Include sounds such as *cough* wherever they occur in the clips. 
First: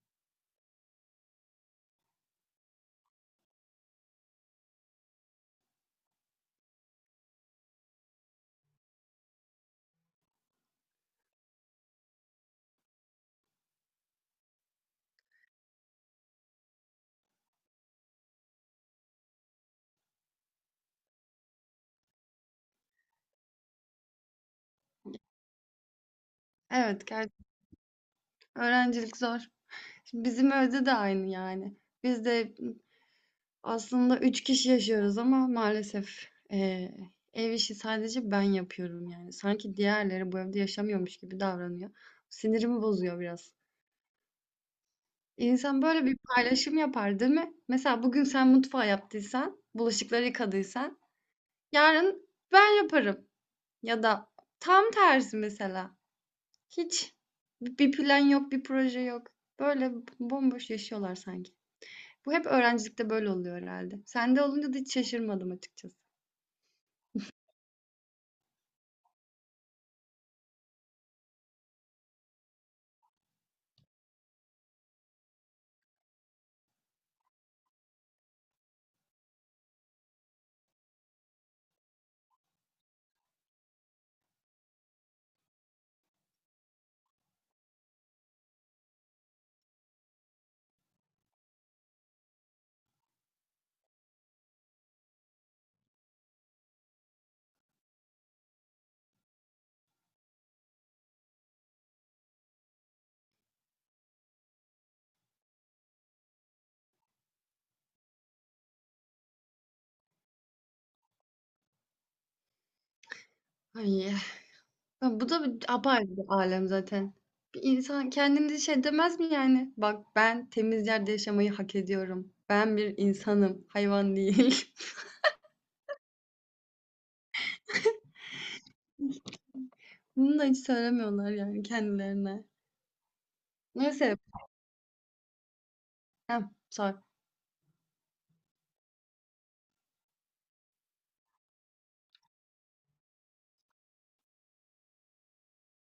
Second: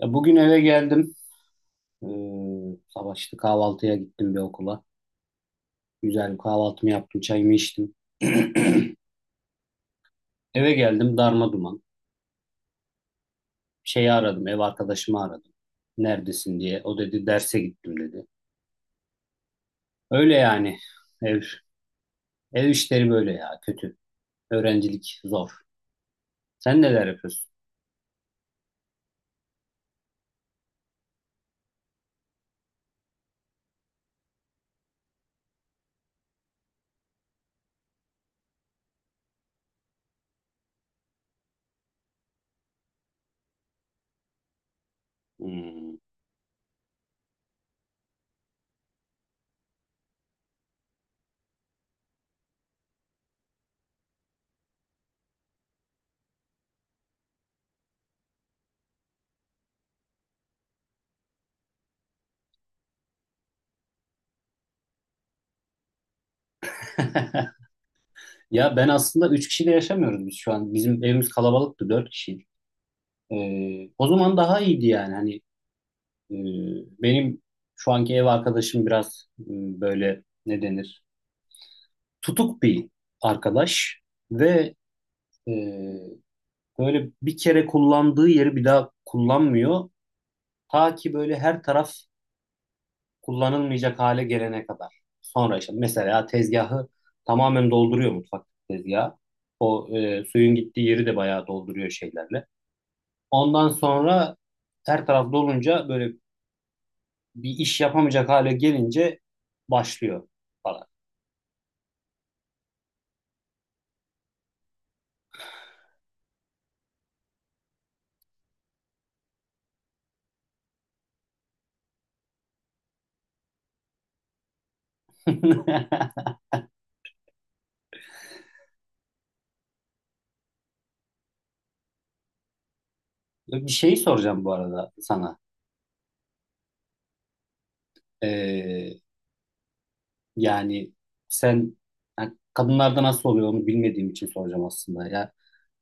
Ya bugün eve geldim. Ee, sabah işte kahvaltıya gittim bir okula. Güzel bir kahvaltımı yaptım, çayımı içtim. *clears throat* Eve geldim darma duman. Şeyi aradım, ev arkadaşımı aradım. Neredesin diye. O dedi derse gittim dedi. Öyle yani. Ev, ev işleri böyle ya kötü. Öğrencilik zor. Sen neler Evet, yapıyorsun? öğrencilik zor. Şimdi bizim evde de aynı yani. Biz de aslında 3 kişi yaşıyoruz ama maalesef ev işi sadece ben yapıyorum yani. Sanki diğerleri bu evde yaşamıyormuş gibi davranıyor. Sinirimi bozuyor biraz. İnsan Hmm. böyle bir paylaşım yapar, değil mi? Mesela bugün sen mutfağı yaptıysan, bulaşıkları yıkadıysan, yarın ben yaparım. Ya da tam tersi mesela. Hiç bir plan yok, bir proje yok. Böyle bomboş yaşıyorlar sanki. Bu hep öğrencilikte böyle oluyor herhâlde. Sende olunca da hiç şaşırmadım açıkçası. *laughs* Ya ben aslında 3 kişiyle yaşamıyoruz biz şu an. Bizim evimiz kalabalıktı 4 kişiydik. O zaman daha iyiydi yani. Hani. Ee, Benim şu anki ev arkadaşım biraz böyle ne denir? Tutuk bir arkadaş ve e, böyle bir kere kullandığı yeri bir daha kullanmıyor. Ta ki böyle her taraf kullanılmayacak hale gelene kadar. Sonra işte mesela tezgahı tamamen dolduruyor mutfak tezgahı. O suyun gittiği yeri de bayağı dolduruyor şeylerle. Ondan sonra her taraf dolunca böyle bir iş yapamayacak hale gelince başlıyor falan. Ay, ya bu da bir apayrı bir alem zaten. Bir insan kendine şey demez mi yani? Bak ben temiz yerde yaşamayı hak ediyorum. Ben bir insanım, hayvan değil. *laughs* *laughs* Bunu da hiç söylemiyorlar yani kendilerine. Bir şey Neyse. soracağım bu arada sana. Heh, sor. Ee, yani sen yani kadınlarda nasıl oluyor onu bilmediğim için soracağım aslında. Ya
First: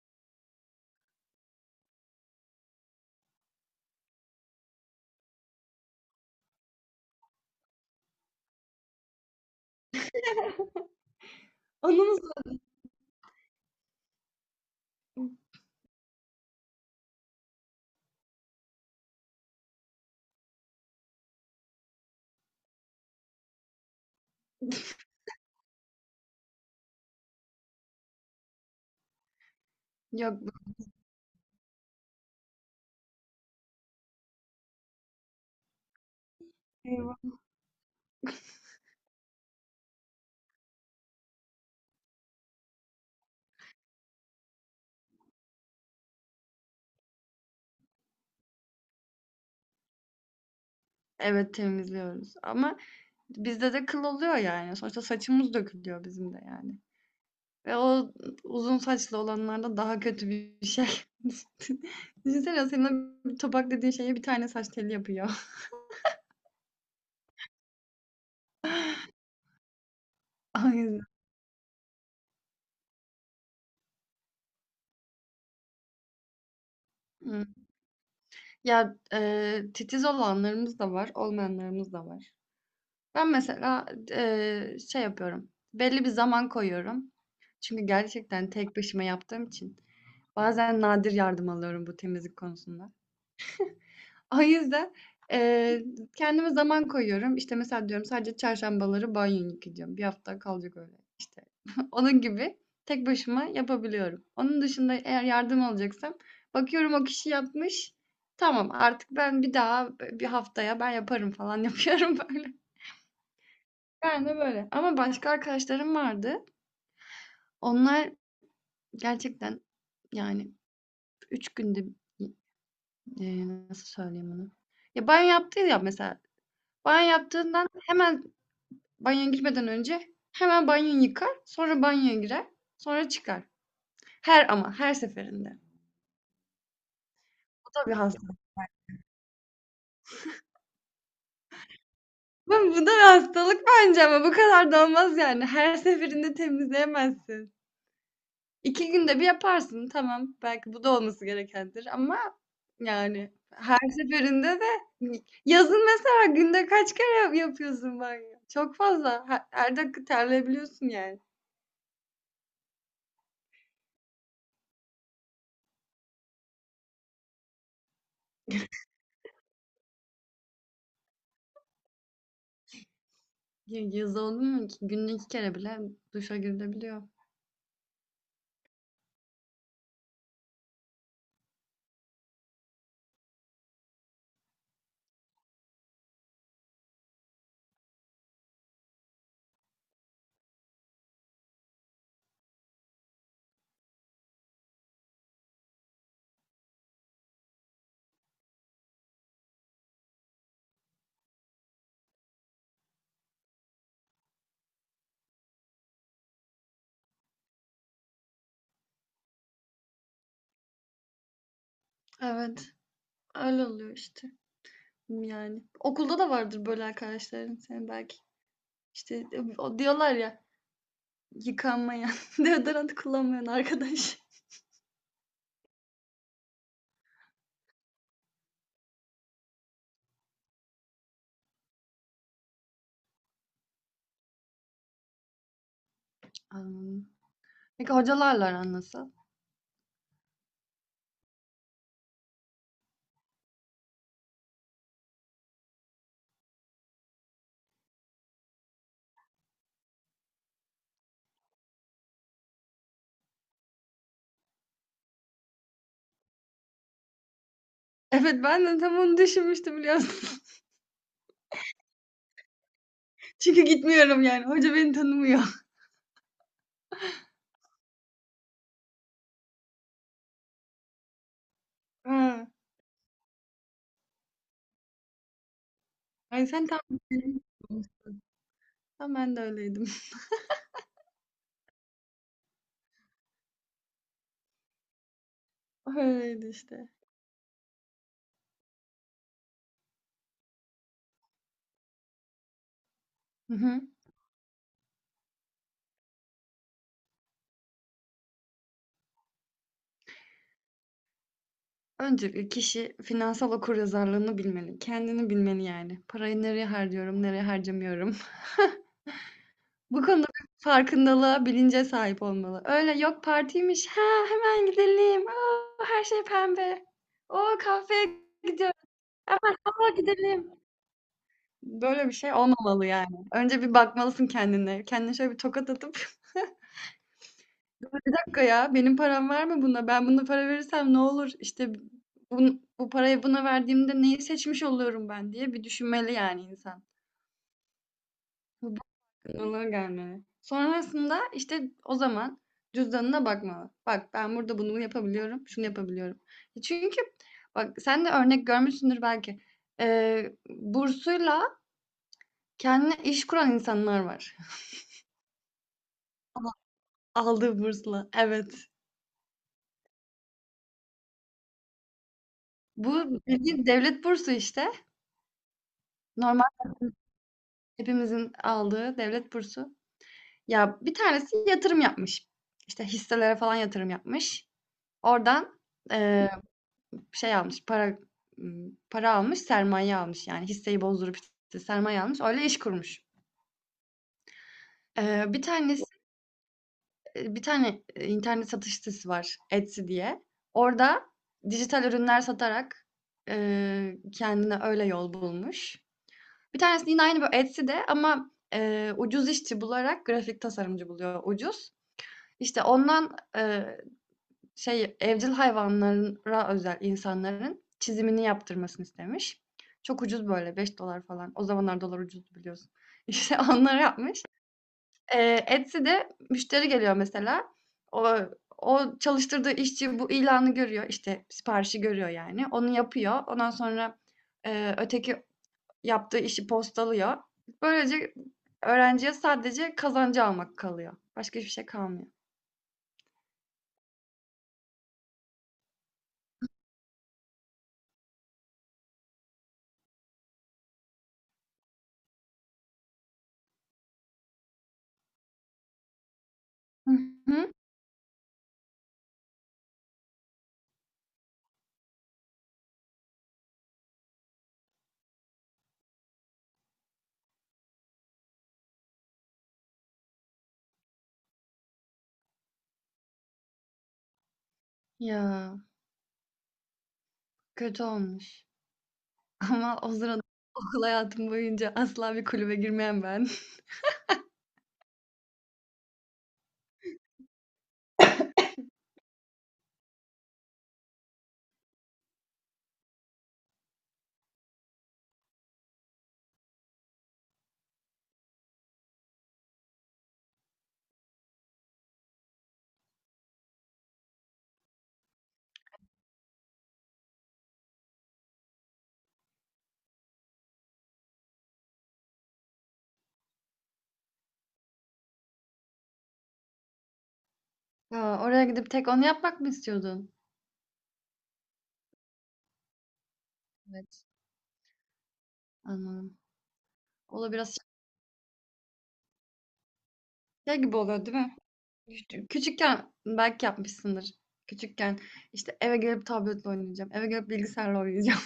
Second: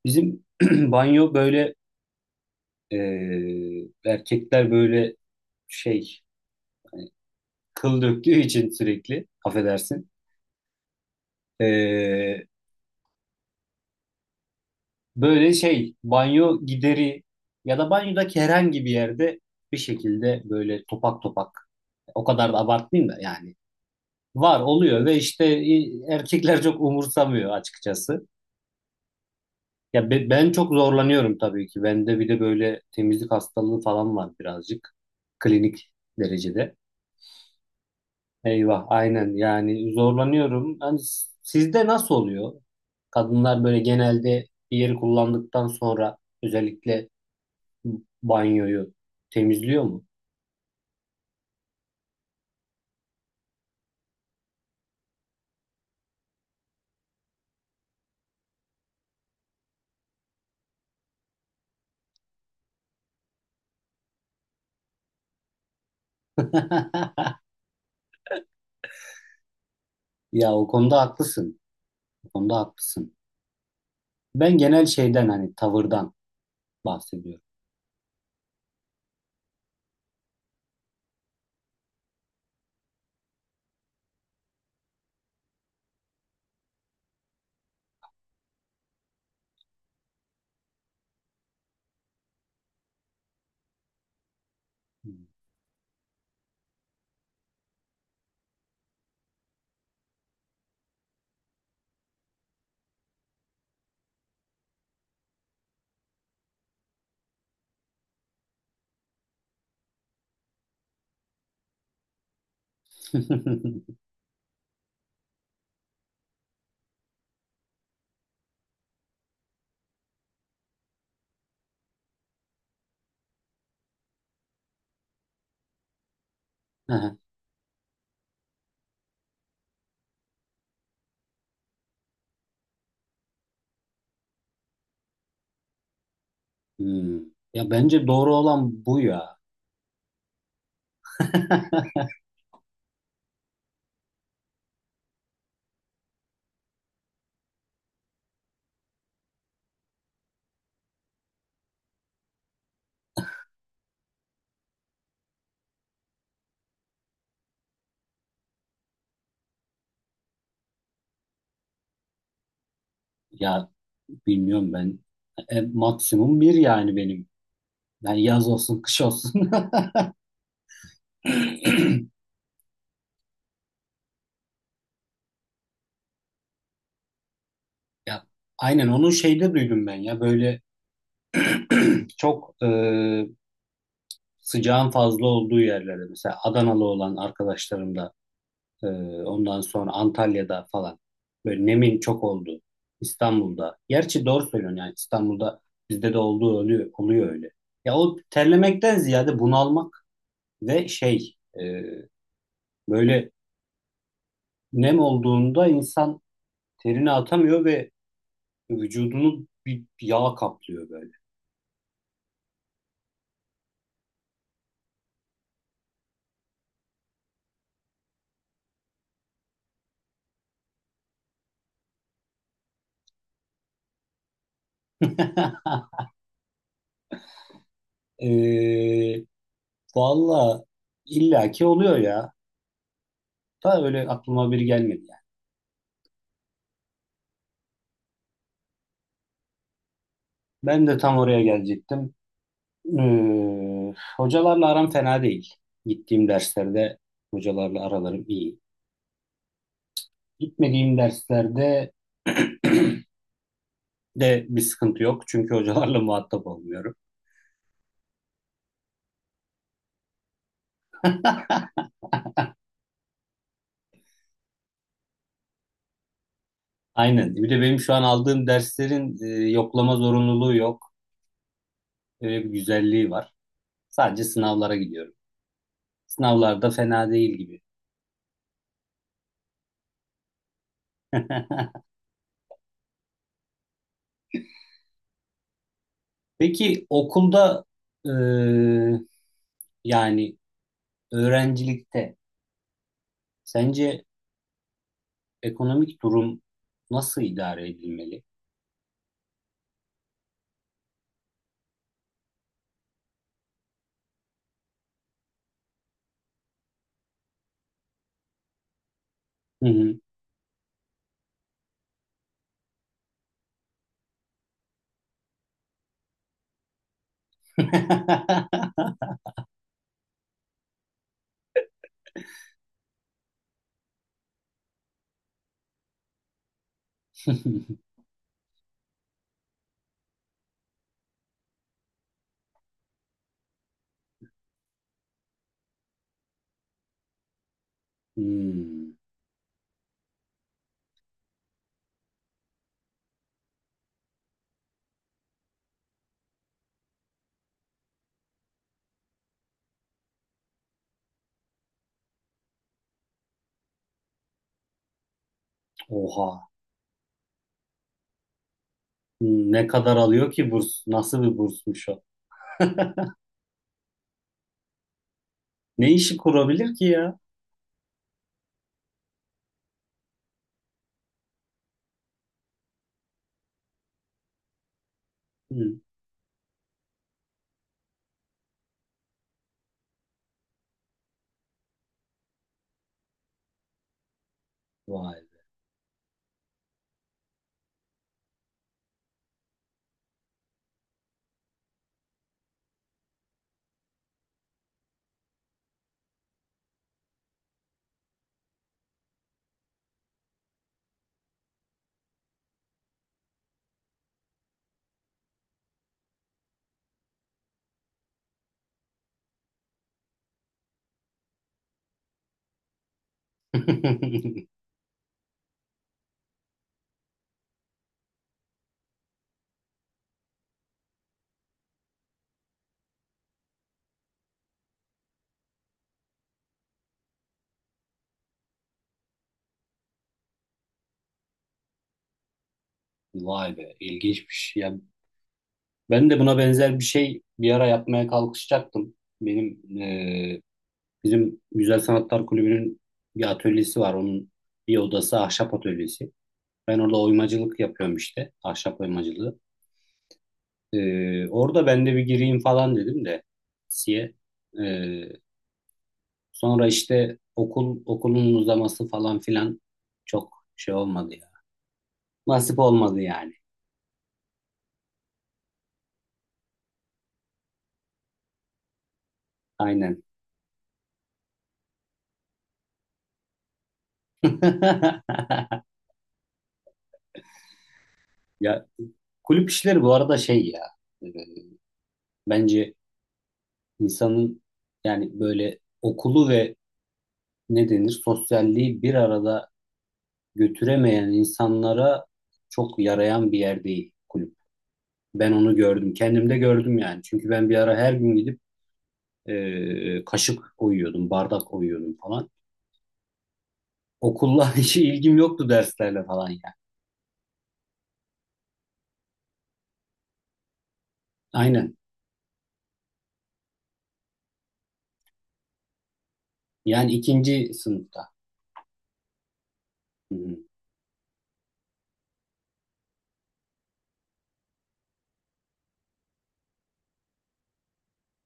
bizim *clears throat* banyo böyle erkekler böyle şey hani kıl döktüğü için sürekli affedersin. Anımız Ee, böyle şey banyo gideri ya da banyodaki herhangi bir yerde bir şekilde böyle topak topak, o kadar da abartmayayım da yani, var oluyor ve işte erkekler çok umursamıyor açıkçası. Ya yok. ben çok zorlanıyorum tabii ki. Bende bir de böyle temizlik hastalığı falan var birazcık. Klinik derecede. bu- Eyvah aynen yani zorlanıyorum. Hani sizde nasıl oluyor? Kadınlar böyle genelde bir yeri kullandıktan sonra özellikle banyoyu temizliyor mu? Evet, temizliyoruz ama bizde de kıl oluyor yani. Sonuçta saçımız dökülüyor bizim de yani. Ve o uzun saçlı olanlarda daha kötü bir şey. *laughs* Düşünsene, senin bir topak dediğin şeye bir tane saç teli yapıyor. *laughs* Ya *laughs* o O konuda yüzden. haklısın. O konuda haklısın. Ben genel şeyden hani tavırdan bahsediyorum. Hı. Ya titiz olanlarımız da var, olmayanlarımız da var. Ben mesela şey yapıyorum. Belli bir zaman koyuyorum. Çünkü gerçekten tek başıma yaptığım için. Bazen nadir yardım alıyorum bu temizlik konusunda. O yüzden eee, kendime zaman koyuyorum. İşte, mesela diyorum sadece çarşambaları banyo yıkayacağım, bir hafta kalacak öyle, işte. *laughs* Onun gibi tek başıma yapabiliyorum. Onun dışında eğer yardım alacaksam bakıyorum, o kişi yapmış. Tamam, artık ben bir daha, bir haftaya ben yaparım falan *laughs* yapıyorum böyle. *laughs* Ben de böyle. Ama başka arkadaşlarım vardı. Onlar gerçekten, yani, 3 günde, nasıl söyleyeyim onu? Ya, banyo yaptı ya mesela, banyo Aha. yaptığından hemen banyoya girmeden önce hemen banyoyu yıkar, sonra banyoya girer, sonra çıkar. Her ama her seferinde. Hmm. Ya Bu da bir bence doğru hastalık. olan bu ya. *laughs* Bu da bir hastalık bence ama bu kadar da olmaz yani. Her seferinde temizleyemezsin. 2 günde bir yaparsın, tamam. Belki bu da olması gerekendir ama yani her seferinde de yazın mesela günde kaç kere yapıyorsun banyo? Çok fazla. Her dakika terleyebiliyorsun yani. Ya bilmiyorum ben. Maksimum bir yani benim. Yani yaz olsun, kış olsun. *laughs* Yaz oldu mu ki günde 2 kere bile duşa girilebiliyor. Ya aynen onu şeyde duydum ben ya. Böyle çok sıcağın fazla olduğu yerlerde mesela Adanalı olan arkadaşlarım da e, ondan sonra Antalya'da falan böyle nemin çok oldu. İstanbul'da. Gerçi doğru söylüyorsun yani İstanbul'da bizde de olduğu oluyor, oluyor öyle. Ya o terlemekten ziyade bunalmak ve şey e, böyle nem olduğunda insan terini atamıyor ve vücudunu bir yağ kaplıyor böyle. Evet. Öyle oluyor işte. Yani. Okulda da vardır böyle arkadaşların senin belki. İşte, o diyorlar ya, yıkanmayan, *laughs* deodorant kullanmayan arkadaş. E, valla illaki oluyor ya. Da öyle aklıma biri gelmedi yani. Anladım. Peki hocalarla aran nasıl? Ben de tam oraya gelecektim. Hocalarla aram fena değil. Gittiğim derslerde hocalarla aralarım iyi. Gitmediğim derslerde *clears throat* de bir sıkıntı yok. Çünkü hocalarla muhatap olmuyorum. Evet, ben de tam onu düşünmüştüm, biliyorsun. *laughs* Çünkü gitmiyorum yani. Hoca beni tanımıyor. *laughs* Aynen. Bir de benim şu an aldığım derslerin yoklama zorunluluğu yok. Öyle Ha. bir güzelliği var. Sadece sınavlara gidiyorum. Yani sen Sınavlarda tam fena değil gibi. *laughs* tam ben de öyleydim. *laughs* *laughs* Öyleydi Peki işte. okulda e, yani öğrencilikte Hı hı. sence ekonomik durum nasıl idare edilmeli? Öncelikle kişi finansal okuryazarlığını bilmeli. Kendini bilmeli yani. Parayı nereye harcıyorum, nereye harcamıyorum. Hı hı. Bu konuda bir farkındalığa, bilince sahip olmalı. Öyle "Yok, partiymiş. Ha, hemen gidelim. O, her şey pembe. O, kahveye gidiyoruz. *laughs* Hemen, a, gidelim." Böyle bir şey olmamalı yani. Önce bir bakmalısın kendine. Kendine şöyle bir tokat atıp *laughs* "Bir dakika ya, benim param var mı buna? Ben buna para verirsem ne olur? İşte bu parayı buna verdiğimde neyi seçmiş oluyorum ben?" diye bir düşünmeli yani insan. Hmm, Onlara gelmeli. Sonrasında işte o zaman cüzdanına bakmalı. Bak, ben burada bunu yapabiliyorum, şunu yapabiliyorum. Çünkü bak, sen de örnek görmüşsündür belki. Bursuyla kendine iş kuran insanlar var. oha. *laughs* Aldığı bursla. Evet. Hmm, ne kadar alıyor ki burs? Nasıl bir bursmuş o? Bu bildiğin devlet bursu işte. Ne işi Normal kurabilir ki ya? hepimizin aldığı devlet bursu. Ya bir tanesi yatırım yapmış. İşte hisselere falan yatırım yapmış. Oradan Hmm, ee, şey almış, para almış, sermaye almış. Yani hisseyi bozdurup işte sermaye almış, öyle iş kurmuş. vay. Bir tanesi, bir tane, internet satış sitesi var, Etsy diye. Orada dijital ürünler satarak kendine öyle yol bulmuş. Bir tanesi yine aynı böyle Etsy'de ama ucuz işçi bularak grafik tasarımcı buluyor ucuz. İşte ondan, şey, evcil hayvanlara özel insanların çizimini yaptırmasını istemiş. Çok ucuz, böyle 5 dolar falan. O zamanlar dolar ucuzdu, biliyorsun. *laughs* İşte onları yapmış. *laughs* Etsy'de müşteri geliyor mesela. O o çalıştırdığı işçi bu ilanı görüyor, işte, siparişi görüyor yani. Onu yapıyor. Ondan sonra öteki yaptığı işi postalıyor. Böylece öğrenciye sadece kazancı almak kalıyor. Başka hiçbir şey kalmıyor. Vay be, ilginçmiş. Ya ben de buna benzer bir şey bir ara yapmaya kalkışacaktım. Benim bizim Güzel Sanatlar Kulübü'nün bir atölyesi var. Onun bir odası ahşap atölyesi. Ben Hı orada hı. oymacılık yapıyorum işte, ahşap oymacılığı. Orada ben de bir gireyim falan dedim de siye. E, sonra işte okulun uzaması falan filan çok şey olmadı ya. Nasip olmadı yani. Ya, kötü olmuş. Ama o Aynen. sırada okul hayatım boyunca asla bir kulübe girmeyen ben. *laughs* *laughs* Ya kulüp işleri bu arada şey ya e, bence insanın yani böyle okulu ve ne denir sosyalliği bir arada götüremeyen insanlara çok yarayan bir yer değil kulüp. Ben onu gördüm. Kendimde gördüm yani. Çünkü ben bir ara her gün gidip kaşık koyuyordum, bardak koyuyordum falan. Okulla *laughs* hiç ilgim yoktu derslerle falan yani. Ya, oraya gidip tek onu yapmak mı istiyordun? Aynen. Evet. Anladım. Yani O da ikinci biraz sınıfta. Hı hı. şey gibi oluyor, değil mi? Küçükken belki yapmışsındır. Küçükken işte, eve gelip tabletle oynayacağım. Eve gelip bilgisayarla oynayacağım.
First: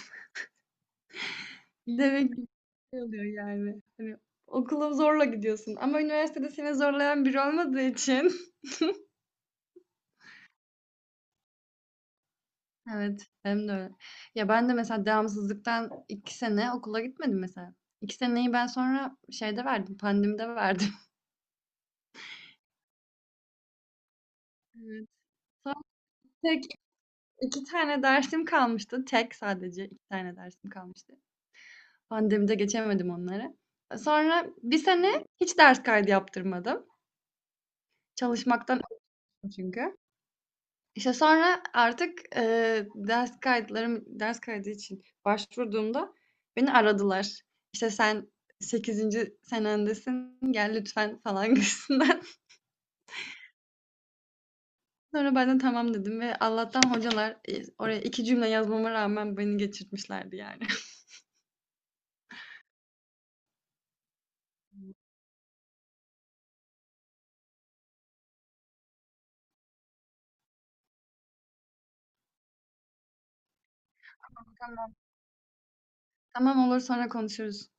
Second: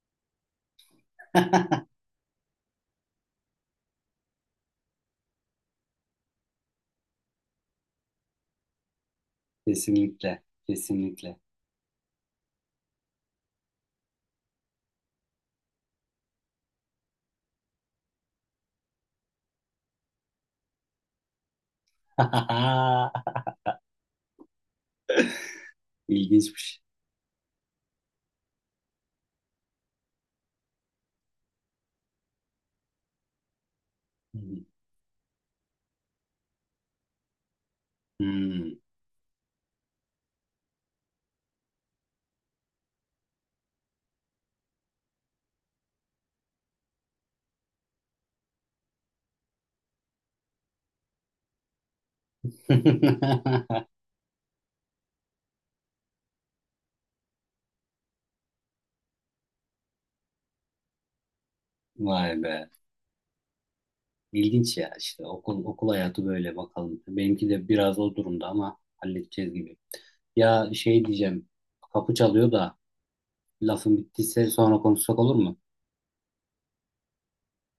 *laughs* Demek ki şey oluyor yani. Hani okula zorla gidiyorsun. Ama üniversitede seni zorlayan biri olmadığı için. *laughs* Kesinlikle. Kesinlikle. Evet, benim de öyle. Ya ben de mesela devamsızlıktan 2 sene okula gitmedim mesela. 2 seneyi ben sonra şeyde verdim, pandemide verdim. *laughs* *laughs* Evet. Sonra tek İlginçmiş. 2 tane dersim kalmıştı. Tek sadece 2 tane dersim kalmıştı. Pandemide geçemedim onları. Sonra 1 sene hiç ders kaydı yaptırmadım. Çalışmaktan Hmm. öldüm çünkü. İşte, sonra artık ders kayıtlarım ders kaydı için başvurduğumda beni aradılar. İşte, "Sen sekizinci senendesin, gel lütfen." falan gibisinden. *laughs* *laughs* Sonra ben de "Tamam." dedim ve Allah'tan hocalar oraya 2 cümle yazmama rağmen beni geçirtmişlerdi yani. *laughs* Vay be. İlginç ya işte okul hayatı böyle bakalım. Benimki de biraz o durumda ama halledeceğiz gibi. Ya şey diyeceğim. Kapı çalıyor da lafın bittiyse sonra "Tamam, konuşsak olur mu? tamam olur, sonra konuşuruz.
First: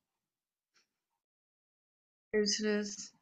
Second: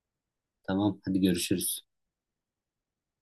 Tamam, hadi görüşürüz. Görüşürüz."